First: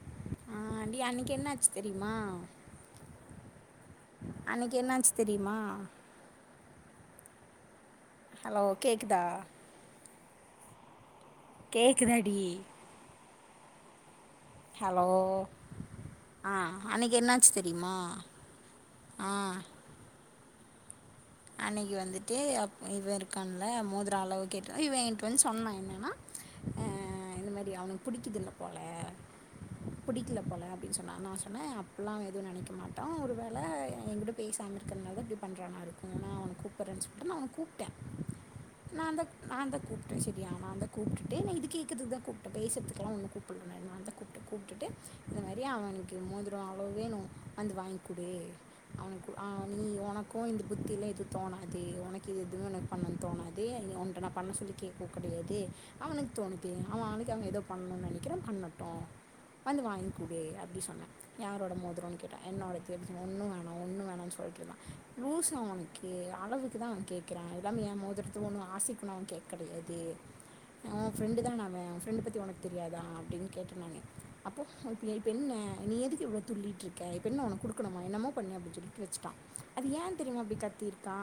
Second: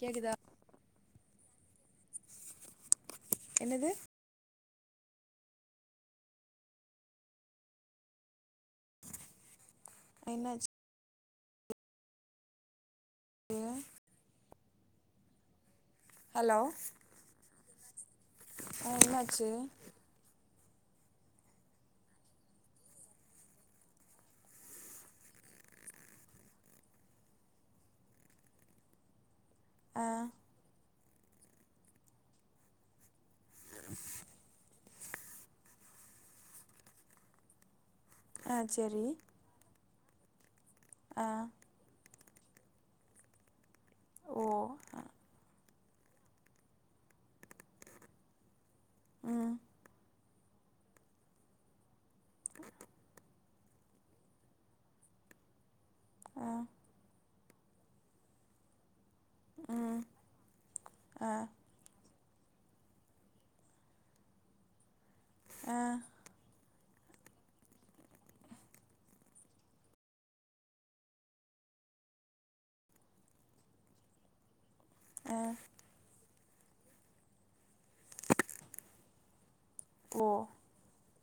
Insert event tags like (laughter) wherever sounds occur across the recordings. கேக்குதா ஆ நீ அன்னைக்கு என்னாச்சு தெரிமா என்னது அன்னைக்கு என்னாச்சு தெரியுமா ஹலோ கேக்குதா என்னாச்சு கேக்குதா டி ஹலோ ஆ ஹலோ அன்னைக்கு என்னாச்சு தெரிமா அ என்னாச்சு அன்னைக்கு வந்துட்டு இவ இருக்கான்ல மோதிர அளவு கேட்டு இவ எங்கட்ட வந்து சொன்னா என்னன்னா அ இந்த மாரி அவுனுக்கு பிடிக்குதில போல ஆ புடிக்கல போல அப்டின்னு சொன்னா நா சொன்னே அப்பில்லா எது நெனைக்க மாட்டோ ஒரு ஒரு வேள எங்கிட்ட பேசாம இருக்கறனாலதா இப்டி பண்றானா இருக்கு நா அவன கூப்பறேன் சொல்ட்டு நா அவன கூப் ட்ட ஆ சரி நாந்தா நாந்தா கூப்ட்டே சேரியா நாந்தா ஆ கூப்ட்டுட்டு இது கேக்குது இதா கூப் உன்ட்ட பேசத்துகல்லா ஒன்னு கூப்பட்ல நாந்தா கூப்ட ஓ கூப்பிட்டு ஆ இது மாரி அவனுக்கு மோதிர அளவு வேணு வந்து வாங்க்குடு அவனுக்கு ம் அவ நீ உனக் கு இந்த புத்திலா எது தோணாது உனக்கு இது எதுவு உனக்கு பண்ணனுன் தோணாது உன்ட்ட நா பண்ண சொல்லி கேக்கவு கெடையாது அவனுக்கு ஆ தோணுது அவ அவளுக்காக ஏதோ பண்ணணுன் நெனக்கிறா பண்ணட்டு வந்து ம் வாங்க்குடு அப்டி சொன்ன ஆ யாரோட மோதரன் கேட்டா என்னோடது ஒன்னு வேணா ஒன்னு வேணா சொல்லிட்ருந்தா லூசா ஆ உனக்கு அளவு க்குதா அவ கேக்கறா எல்லா ஏ மோதரத்த ஒண்ணு ஆசைக்குணு அவ கேக்க கெடையாது உ ஃப்ரெண்டு தான அவ உ ஃப்ரெண்டு பத்தி உனக்கு தெரியாதா அப்டின்னு கேட்ட நானு அப்ப உனக்கு நீ இப்ப ஆ என்ன நீ எதுக்கு இவ்ளோ துள்ளிட்ரு க்க இப்பென்ன உனக்கு குடுக்கணுமா என்னமோ பண்ணு அப்டின் சொல்லிட்டு வெச்சுட்டா அது ஏ ஓ கத்திருக்கா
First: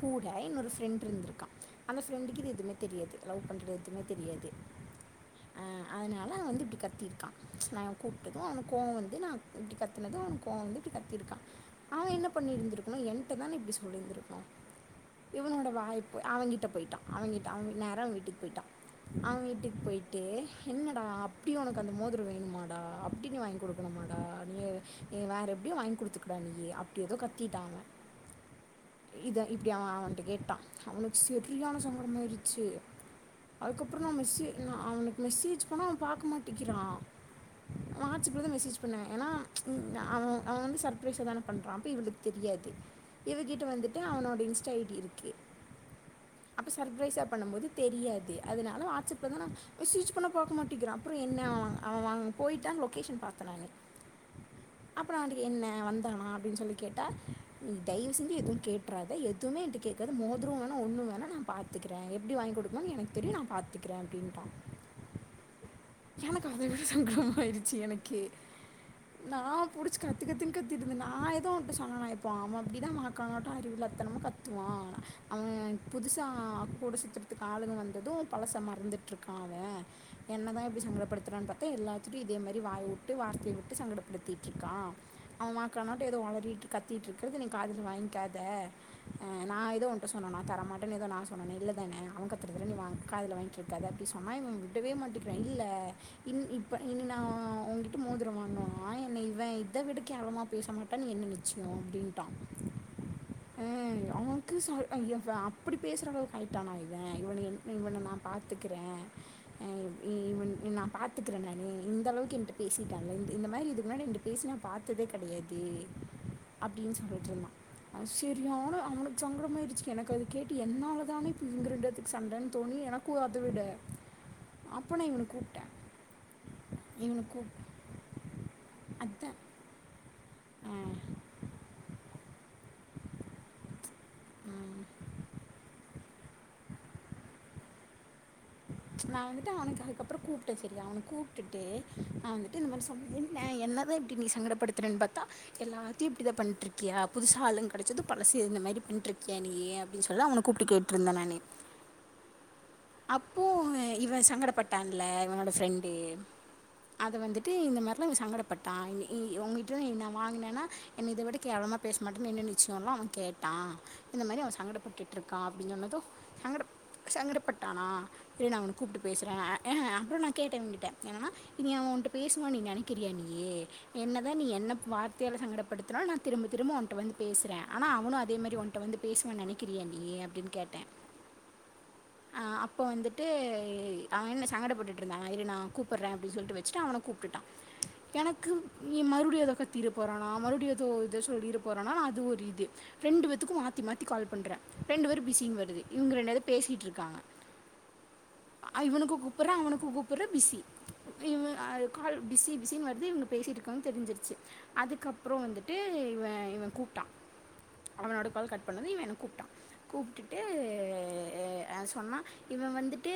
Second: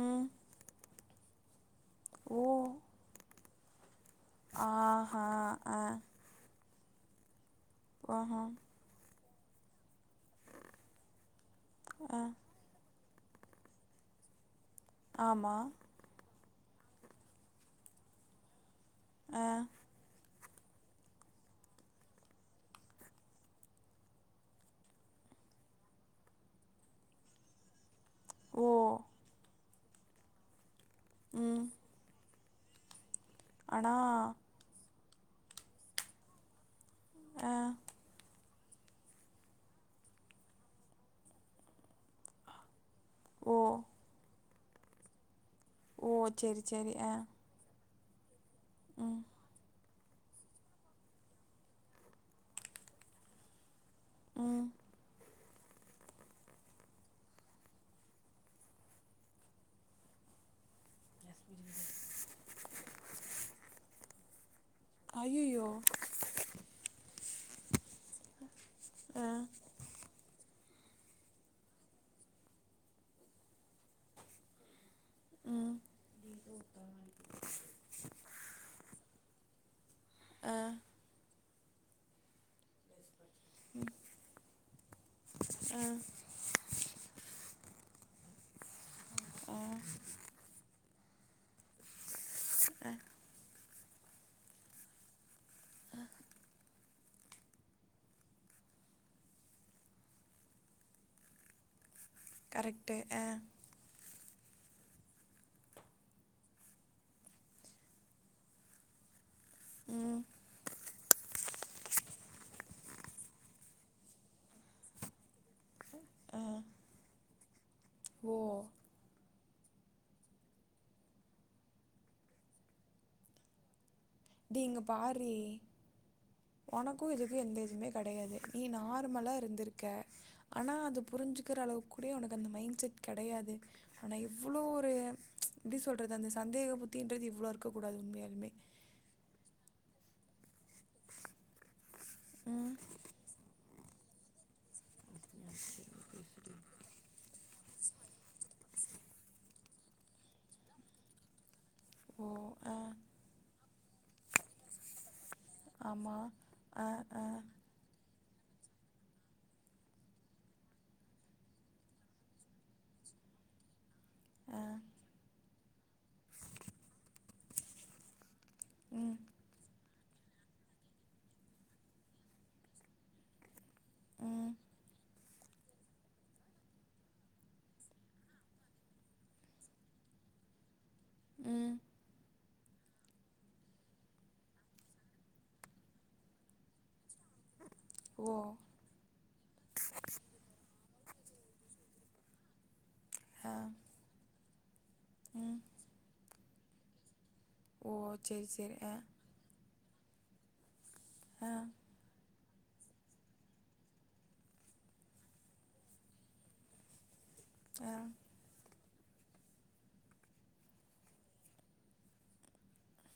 கூட ம் இன்னொரு ஃப்ரெண்ட் இருந்திருக்கா அந்த ஃப்ரெண்டுக்கு ஓ இது எதுமே தெரியாது லவ் பண்றது எதுமே தெரியாது ஆஹா அ ஆ அத னால வந்து இப்டி கத்திருக்கா நா கூப்ட்டது ஆஹா அவனுக்கு கோவ வந்து நா கத்துனது அவ கோவ வந்துட்டு கத்திருக்கா அவ ஆ என்ன பண்ணி இருந்திருக் நீ என்ட்ட தான இப்டி சொல்லிந்திருக்கனு ஆமா இவனோட வாய் போய் அவங்கிட்ட போய்ட்டா அவங்கிட்ட அவங் நேரா அவங் வீட்டுக் போய்ட்டா அவ ஆ வீட்டுக்கு போய் டு என்னடா அப்டி உனக்கு அந்த மோதர வேணுமாடா அப்டின்னு வாங்கி கொடுக்கணுமாடா நீயு நீ வேற எப்டியோ வாங்க கொடுத்துக்கடா நீ அப்டி எதோ கத்திட்டா அவ ஓ இத இப்படி அவ அவகிட்ட கேட்டா அவனுக் ம் செரியான சங்கடமா ஆயிருச்சு அண்ணா அதுக்கப்பற நா மெசே நா அவனுக்கு மெசேஜ் பண்ணா அவ பாக்க மாட்டிக்கிறா ஆ வாட்ஸ்அப்பல தா மெசேஜ் பண்ணே ஏன்னா அவ அவ வந்து சர்ப்ரைஸ் தான பண்றா அப்ப இவளுக் தெரியாது ஓ இவகிட்ட வந்துட்டு அவனோட இன்ஸ்டா ஐ டி இருக்கு ஓ சரி அப்ப சரி ஆ சர்ப்ரைஸா பண்ணும்போது தெரியாது அதனால ம் வாட்ச்அப்ல தா நா மெசேஜ் பண்ண பாக்க மாட்டிக்கிறா அப்ற என்ன அவ அவ வாங் போய்ட்டான் லொகேஷன் பாத்த நான்னு ம் அப்பற அவன்ட என்ன வந்தானா அப்டின் சொல்லி கேட்டா நீ தயவு செஞ்சு எது கேற்றாத எதும்மே என்ட்ட கேக்காத மோதுரோ வேணா ஒன்னு வேணா நா பாத் பாத்துக்றே எப்டி வாங் குடுக்கனுன் எனக் தெரியு நா பாத்துக்கறே அப்டின்ட்டா ஐயையோ எனக்கு அத விட சங்கடமாய்ருச்சு எனக்கு ஆ நா புடுச்சி கத்துகத்து கத்திட்ருந்த நா எதுவு அப்படி சொன்னனா பா அவ அப்டிதா மாக்கானாட்ட அறிவில்லா தனமா கத்துவா அவ ம் புதுசா கூட சுத்துற்துக்கு ஆளுக வந்தது பழச மறந்துட்ருக்கா தே என்ன ஆ தா இப்டி சங்கடப்படுத்துறான் பாத்தா எல்லாத்துட்டியு இதே மாரி வாய் உட்டு வார்த்தை டு ம் சங்கடப்படுத்திட்ருக்கா அவ மாக்கானட்ட ஆ ஒளறிட் திட் இருகுறது நீ காது ல வாங்கிக்காத நா ஆ எதுவு உன்ட்ட சொன்னனா தர மாட் டுன் எதோ நாங் சொன்னனே இல்ல தான அவ கத்துறத ஆ காதுல வாங்கி காத அப்டி சொன்னா இவ் விடவே மாட்டிக்கிறா இல்ல இன் இப்ப இன் நா உங்கி ட மோதர வாங்னானா என்ன இவ இத விட கேலமா பேச மாட்டான் என்ன நிச்சியோ அப்டின்ட்டா கரெக்ட்டு ஆ ம் அவ அவன்க்கு ச எ அப்டி பேசுற அளவுக் ஆய்ட்டானா இவ இவன என் இவன நா பாத்துக்கிற ம் இவன் நா பாத் த்துக்கிறே நான்னு இந்த அளவுக்கு என்ட்ட பேசிட்டான்ல இந்த மாதிரி இதுக் முன்னாடி என்ட பேசி நா பாத்ததே கிடையாது ஆ அப்டின் சொல்லிட்ருந்தா அவ ஓ செரியான அவனுக் சங்கடமாயிடுச்சு எனக்கு அது கேட்டு என்னால தானே இவங்க ரெண்டு பேத்துக்கு சண்டன் தோன்னி எனக்கு அத விட டி இங்க அப்போ நான் இவனை பார்ரி கூப்பிட்டேன் உனக்கு இவனை இதுக்கு எந்த கூப்பிட்டேன் இதுமே கடையாது நீ நார்மலா அதான் இருந்திருக் க ஆனா ஆஹ் அது புரிஞ்சுக்கிற அளவுக்கு கூட உனக்கு அந்த மைண்ட் செட் கெடையாது ஆனா இவ்ளோ ஒரு எப்படி சொல்றது அந்த சந்தேக புத்தின்றது இவ்ளா இருக்கக்கூடாது உண்மையால்மே நா வந்துட்டு அவனுக்கு அதுக்கப்புறோ கூப்ட்டே செரியா அவன கூப்ட்டுட்டு நா வந்துட்டு இந்த ம் மார் சொன் ன என்ன தா இப்படி நீ சங்கடப்படுத்துறேன் பாத்தா எல்லாத்தையு இப்படிதா பண்ட்டுருக்கியா புதுசா ஆளுங் கடச்சது பழசு இந்த மாரி பண்ட்டுருக்கியா நீயு அப்டின் சொல்ல அவனுக் கூப்ட்டு கேட்டுருந்தே நானு ஓ ஆ அப்பு இவ சங்கடப்பட்டான்ல இவனோட ஃப்ரெண்டு ஆமாம் ஆ அத ஆ வந்துட்டு இந்த மார்லா இவ சங்கடப் பட்டா இஉங்கிட்ட நா வாங்கினேன்னா என்னை இத விட கேவலமா பேஸ் மாட்டேன் என்ன நிச்சியோல்லா அவ கேட் டா இந்த மாதிரி அவ ஆ சங்கடப்பட்டுட்ருக்கா அப்படின் சொன்னது சங்கட சங்கடப்பட்டானா சரி நா உனை கூப்பிட்டு ம் பேசுறே அ அப்றோ நா கேட்டே அவங்கிட்ட என்னன்னா நீ அவ உன்கிட்ட பேசுவான்னு நீ நெனைக்கிறியா நீயி என்னதா நீ ம் என்ன வார் (unintelligible) சங்கடப்படுத்தினா நான் திரும்ப திரும்ப ஓன்ட்ட வந்து பேசுறே ஆனா அவனும் அதே மாரி ஓன்ட்ட வந்து பேசுவான் நெனை கிரியா நீயி அப்டின்னு கேட்டே ம் அப்போ வந்துட்டு அவன் சங்கடப்பட்டுட்டு இருந்தா இரு நா கூப்புடுறே அப்டின்னு சொல்லிட்டு வச்சுட்டு அவன கூப்பிட்டுட்டா (inaudible) ஓ எனக்கு நீ மறுபடியு ஏதோ கத்திரு போறானா மறுபடியு ஏதோ இது சொல்லிர போறானா அது ஒரு இது ரெண்டு ஆ பேத்துக்கு மாத்தி மாத்தி கால் பண்றே ரெண்டு பேரும் ம் பிஸின்னு வருது இவங்க ரெண்டு பேரு பேசிட்டு இருக்காங்க ஓ சரி சரி அ ஆ இவனுக்கு கூப்புறே அவனுக்கு கூப்புறே பிசி ஆ இவன் அ கால் பிஸி பிஸின்னு வருது இவங்க பேசிகிட்டு இருக்காங்க தெரிஞ்சிருச்சு அதுக்கப்பறோ வந்துட்டு இவன் இவன் கூப்பிட்டா ஆ அவனோட கால் கட் பண்ணதது இவ கூப்பிட்டா கூப்பிட்டுட்டு சொன்னா இவன் வந்துட்டு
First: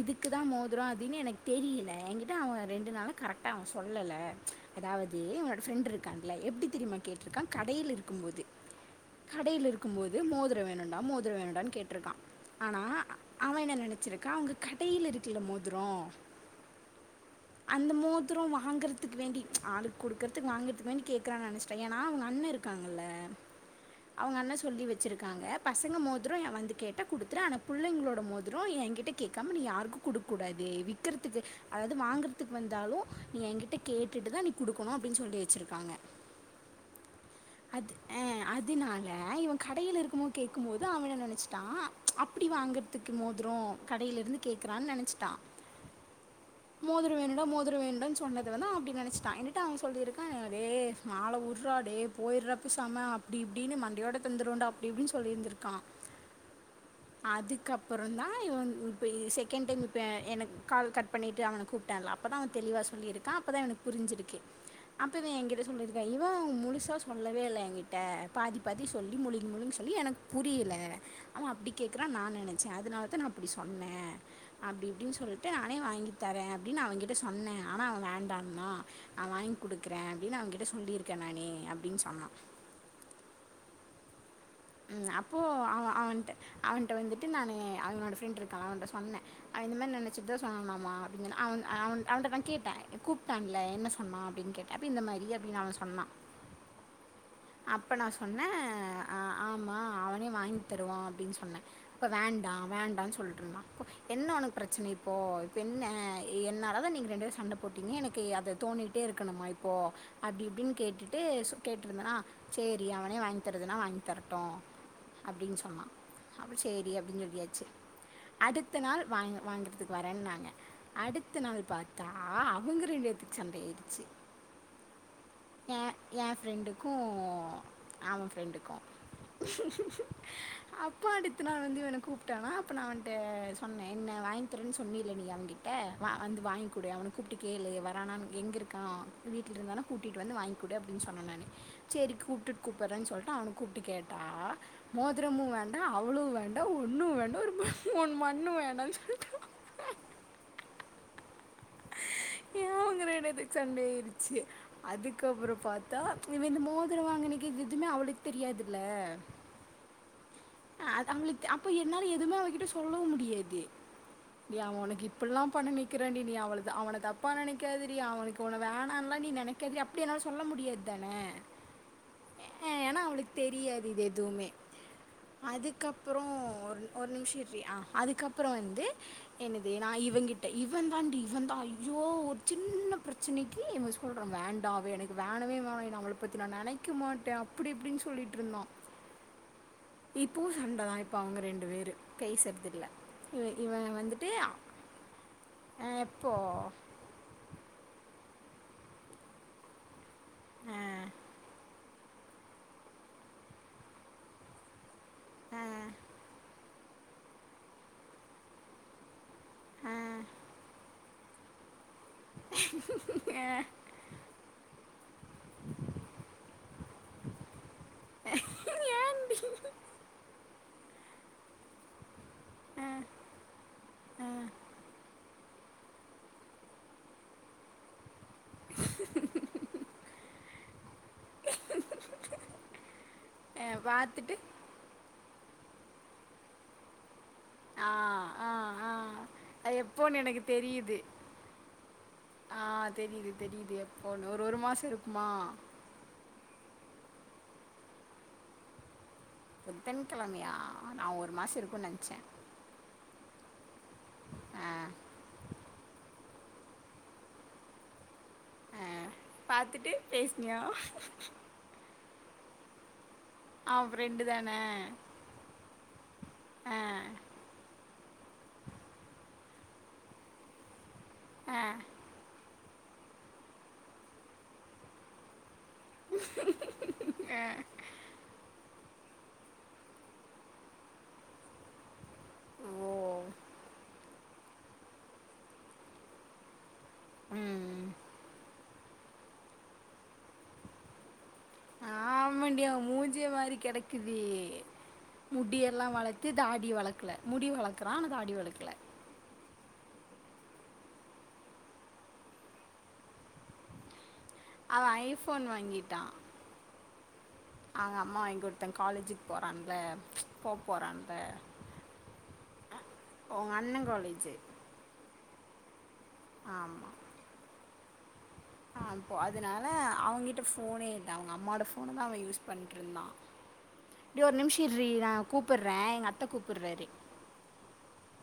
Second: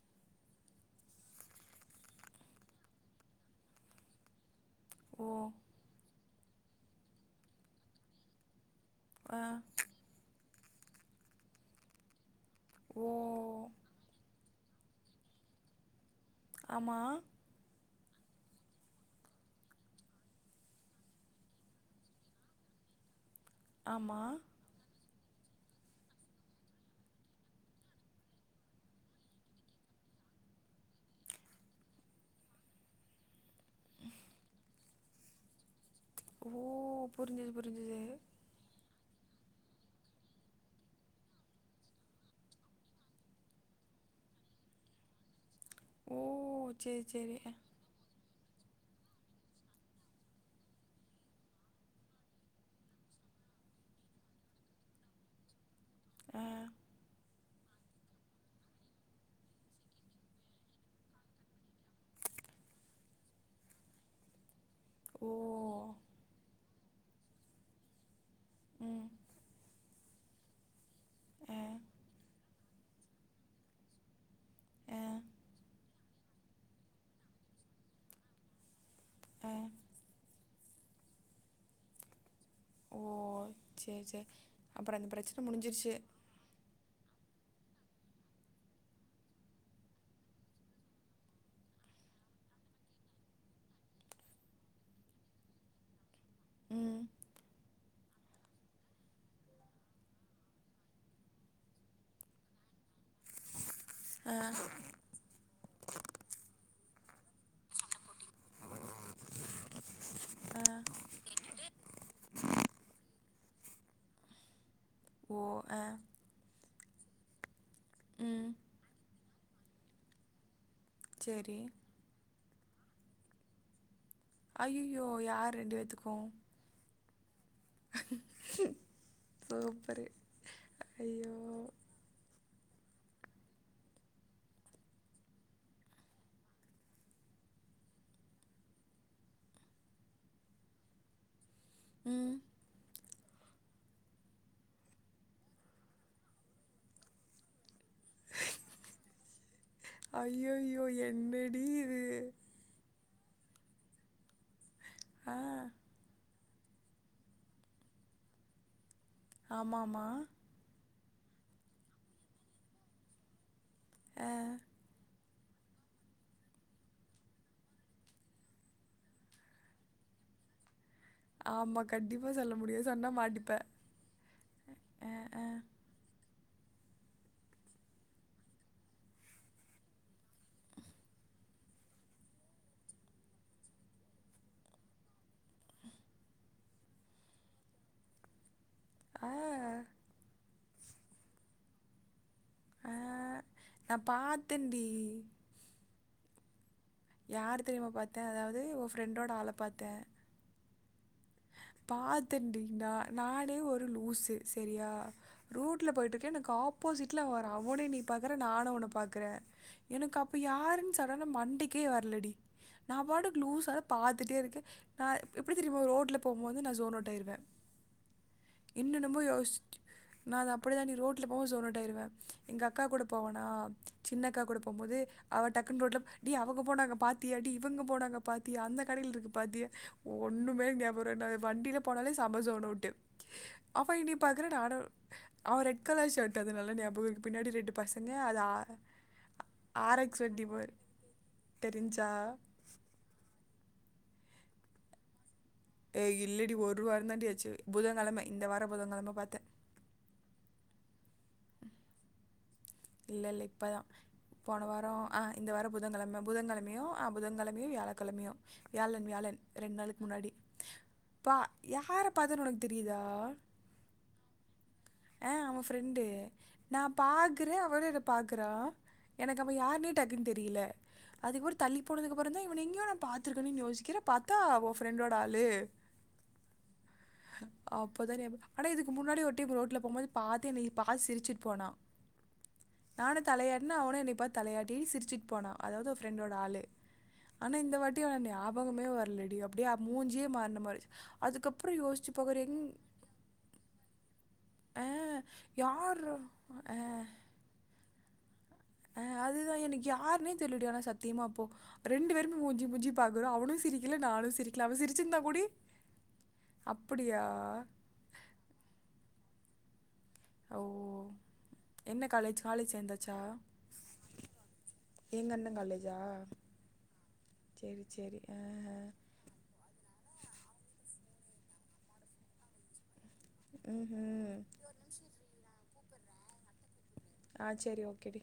இதுக்கு தா மோதுறோ அப்டின்னு எனக்கு தெரியல என்கிட்ட அவன் ரெண்டு நாளா கரெக்டா அவெ சொல்ல அதாவது ஓ என்னோட ஃப்ரெண்ட் இருக்கால்ல எப்டி தெரியுமா கேட்டிருக்கா கடையில இருக்கு போது ஆ கடையில இருக்கு போது மோதுர வேணுண்டா மோதுர வேணுடான்னு கேட்டிருக்கா ஆனா அவன் ஓ என்ன நெனச்சிருக்கா அவங்க கடையில இருக்கல மோதுரோ ஆமா அந்த மோதுரோ வாங்குறதுக்கு வேண்டி ஆளுக்கு குடுக்குறதுக்கு வாங்குறதுக்கு வேண்டி கேக்குறான்னு நெனச்சிட்டே ஏன்னா அவங்க அண்ணே இருக்கு இருக்காங்கள ஆமா அவங்க அண்ணே சொல்லி வச்சிருக்காங்க பசங்க மோதிரோ வந்து கேட்டா குடு ஆன புள்ளைங்களோட மோதிரோ என்கிட்ட கேக்காம நீ யாருக்கு குடுக்க கூடாது விக்குறதுக்கு அதாவது வாங்கறது த்துக்கு வந்தாலு நீ என்கிட்ட கேட்டுட்டு தா நீ குடுக்கணு அப்டின்னு சொல்லி வச்சுருக்காங்க ஓ புரிஞ்சுது அது புரிஞ்சுது அ அது அதனால இவெ கடையில இருக்கும்மோ கேக்கும் போது அவளை நெனச்சிட்டா அப்டி வாங்கறதுக்கு மோதுரோ கடையில இருந்து கேக்றான்னு நெனைச்சிட்டா ஓ சரி மோதுரோ சரி வேணுன்டா மோதுரோ வேணுன்டா சொன்னது நா அப்டி நெனைச்சிட்டா என்கிட்ட அவெ சொல்லி இருக்கா டே மால உர்டா டே போய்ட்றா பேசாம இப்டி இப்டின்னு மண்டயோட தந்துருவேண்டா அப்டி இப்டின் சொல்லியிருந்துருக்கா அ அதுக்கப்பறம்ந்தா இவெ இப்போ செகண்ட் டைம் இப்போ எனக்கு கால் கட் பண்ணிட்டு அவனை கூப் தெரில அப்பதா தெளிவா சொல்லியிருக்கா அப்பதா எனக்கு புரிஞ்சுருக்கு அப்ப ஓ இவேன் என்கிட்ட சொல்லியிருக்கா இவன் முழுசா சொல்லவே இல்ல என்கிட்ட பாதி பாதி ம் சொல்லி முழுங்கி முழுங்கி சொ சொல்லி எனக்கு புரியல அவெ ஆ அப்டி கேக்கறா நா நெனச்சே அதனால நான் அப்டி சொன்னே அப்டி ஆ இப்டின்னு சொல்ட்டு அவெ வாங்கி தரே அப்டின்னு அவெ கிட்ட சொன்னே ஆனா அவெ வேண்டான்னா நா ஆ வாங்கி குடுக்குறே அப்டின்னு அவகிட்ட சொல்லியிருக்கே நானு அப்டின்னு சொன்னா ஓ சேரி சேரி அப்போ அவெ அவன்ட்ட அவன்ட்ட வந்துட்டு நானு அவனோட ஃப்ரெண்ட் இருக்கான்ல அவன்ட்ட சொன்னே அ இந்த மாரி நெனச்சுட்டு சொன்னலாமா அப்டின் அவ அவ அவன்ட்ட நா கேட்டே கூப்பிட்டான்ல என்ன சொன்னா அப்டின்னு கேட் அப்டி இந்த மாரி அப்டின்னு அவெ சொன்னா ம் அப்ப நா சொன்னே அ ஆமா அவனே வாங்கி தருவா அப்டின்னு சொன்னே இப்போ வேண்டா வேண்டான்னு சொல்ட்டா (inaudible) என்ன ஆ ஒனக்கு பிரச்சனை போ இப்ப என்ன என்னால தா நீங்க ரெண்டு பேர் சண்ட போட்டீங்க எனக்கு அத தோணிகிட்டே இருக்கணுமா இப்போ அப்டி ஆ இப்டின்னு கேட்டுட்டு சொ கேட்ருந்தனா செரி அவனே வாங்கி தரதுனா வாங் கி தறட்டு ஓ அப்டின்னு ஆ சொன்னா அப்டி செரி அப்டின்னு சொல்லியாச்சு ம் அடுத்த நாள் வாங்க வாங்கறதுக்கு வரேன்னாங்க அடுத்த சரி நாள் பாத் தா அவுங்க ரெண்டு வேத்துக்கு சண்டயாய்டுச்சு அய்யயோ யார் ரெண்டு வேத்துக்கு க்கு அவ ஃப்ரெண்டுக்கு சூப்பர் அப்ப ஐயோ அடுத்த நாள் வந்து இவனுக்குப் ட்டானா அப்ப நா அவன்ட்ட சொன்னே என்ன வாங்கி தறேன்னு சொன்னில நீ அவன்கிட்ட வா வந்து வாங்கி கூடு அவனுக்கு கூப்ட்டு கேளு வரானான் எங்க இருக்கா வீட்ல இருந்தானா கூட்டிட்டு வந்து வாங்கிகுடு அப்டின்னு சொன்ன நானு செரி ம் கூப்ட்டுட் கூப்றேன்னு சொல்ட்டு அவன கூப்ட்டு கேட்டா மோதிரமு வேண்டா அவளு வேண்டா ஒன்னு வேண்டா ஒரு ம மண்ணு வேண்டாம்னு சொல்ட்டா அய்யய்யோ என்னடி இது ஏ அவுங்கரனத்துக்கு சண்டையாயிருச்சு ஆ அதுக்கப்றம் பாத்தா இவ இந்த மோதிர வாங்கினக்குது எதுவுமே அவளுக்கு தெரியாதுல்ல ஆமாமா அது அவுங்களுக்கு அப்ப என்னால எதுமே அவகிட்ட சொல்லவு முடியாது ஆ ஏ அவ உனக்கு இப் ப்பல்லா பண்ண நிக்கிறாண்டி நீ அவளுக் அவன தப்பா நெனைக்காதிடி அவனுக்கு உன்ன வேணான்லா நீ நெனைக்காதிடி அப்டி என்னால சொல்ல முடியாது தானே ஆமாம் கண்டிப்பாக சொல்ல அ முடியும் ஏனா சொன்னால் அவளுக்கு மாட்டிப்ப தெரியாது இது எதுவுமே ஆ ஆ அதுக்கப் ப்பறோ ஒரு நிமிஷம் இருடி அ அதுக்கப்ற வந்து என்னது நா இவன் கிட்ட இவன் தாண்டி இவன் தா ஐயோ ஒரு சின்ன பிரச்சனைக்கு இவ சொல்றா வேண்டாவே எனக்கு அவ வேணவே வேணா நா அவள பத்தி நா நெனைக்க மாட்டே அப்டி இப்டின்னு சொல்லிட்ருந்தா ஆ இப்புவு சண்டதா இப்ப அவங்க ரெண்டு வேரு கை சரத்து இல்ல ஆ இவ இவ நான் வந்துட்டு பார்த்தேன்டி ஆ எப்போ யார் தெரியுமா பாத்த அதாது ஒரு ஃப்ரெண்டோட ஆள பாத்த ஆ, பாத்தட்டீனா நானே ஒரு லூஸு செரியா ஆ, ரூட்ல போயிட்ருக்கே எனக்கு ஆப் பூசிட்ல வரா அவனே நீ பாக்குற நானு உன்ன பாக்குறே ஆ, எனக்கு அப்ப யாருன்னு சடனா மண்டைக் கே வரலடி நா பாட்டுக்கு லூசா பாத்துட்டே இருக்கே நா எப்டி தெரியுமா ரோட்ல போம்போது நா சோனோட்டாயிடுவ என்னனொமோ ஏன்டி யோசிச்சு நா அப்டி தாடி ரோட்ல போவ சோனோட் ஆயிடுவ எங்கக்கா ஆ, கூட போவனா சின்னக்கா கூட போம் போது அவ டக்குன் ரோட்ல டி அவுங்க போனாங்க பாத்தியாடி இவுங்க போனாங்க பாத்தியா அந்த கடையில இருக்கு பாத்தியா ஒன்னுமே ஞாபக வராது நா வண்டில போனாலே சம சோனவுட்டு ஆ, அவ என்னிய பார்த்துட்டு பாக்குற நானு அவ ரெட் கலர் ஷர்ட் அதனால ஞாபக இருக்கு பின்னாடி ரெட் டு ஆ, பசங்க அது ஆ, ஆ. அது எப்போன்னு ஆரக்ஸ் எனக்கு வண்டி போ தெரியுது. தெரிஞ்சா ஆ தெரியுது தெரியுது எப்போ ஒரு ஒரு மாச இருக்குமா ஏ இல்லடி ஒரு வார தாண்டி ஆச்சு புதன்கிழமை இந்த வார புதன்கிழமை பாத்தே புதன் கெழமையா நா ஒரு மாச இருக்கும்ன்னு நெனச்சே இல்ல இல்ல இப்பதா ஆ, போன வார ஆ இந்த வார புதன்கிழம புதன்கிழமையு ஆ புதன்கிழமையு வியாழக்கெழமையு ஆ. வியாழன் வியாழன் ரெண் பாத்துட்டு நாளுக்கு முன்னாடி பேசினியா? பா யார பாத்தன்னு உனக்கு தெரியுதா ஆ ஒ ஃப்ரெண்டு தான ஆ அவ ஃப்ரெண்டு ஆ, நா பா க்கற அவளு என்ன பாக்குறா எனக்கு அவ யாருன்னே டக்குன் தெரியில அதுக்கப்றோ ஆ. தள்ளி போனதுக்கப்றோ தா இவன எங்கேயோ நா பாத்திருக்கன்னே யோசிக்கிற பாத்தா ஓ ஃப்ரெண்டோட ஆளு அப்பதா ஞா ஆனா இதுக்கு முன்னாடி ஒரு டைம் ரோட்ல போபோது பாத்து என்ன பாத்து சிரிச்சுட்டு போனா ஓ! நானு தலையாட்ன அவனு என்னை பாத் தலையாட்டி சிரிச்சிட் போனா அதாவுது ஓ ஃப்ரெண்டோட ஆளு ஆனா இந்த ம். வாட்டி அவன ஞா பகமே வரலடி அப்டியா மூஞ்சே மாற்ன மாரி அதுக்கப் ஆமாண்டி அவன் மூஞ்ஜே மாரி கெடக்குதே ஆ முடிய எல்லா யார் வளத்து தாடி ஆ வளக்கல முடி வளக்குறா ஆனா தாடி வளக்கல ஆ அதுதா எனக்கு யாருனே தெர்லடி ஆனா சத்தியமா அப்போ ரெண்டு பேருமே மூஞ்சி முஞ்சி பாக்குறோ அவனு சிரிக்கல நானு சிரிக்கல அவ அவன் சிரிச்சிருந்தா கூடி ஐஃபோன் அப்டியா அவுங்க அம்மா வாங்குடுத்த காலேஜுக்கு போறான்ல போ ஓ போறான்ல என்ன காலேஜ் உங்க அண்ண காலேஜு எங்கெண்ண காலேஜா ஆமா சேரி சேரி அ ப்போ அதனால அவங்கிட்ட ஃபோனே இல்ல அவுங்க அம்மோட ஃபோன தா அவ யூஸ் பண்ணிட்டு இருந்தா இப்டி ஒரு ம் நிம்ஷி இர்றி நா கூப்பிட்றே எங்க அத்த கூப்பிர்ராரு ஆ சேரி ஓகே டி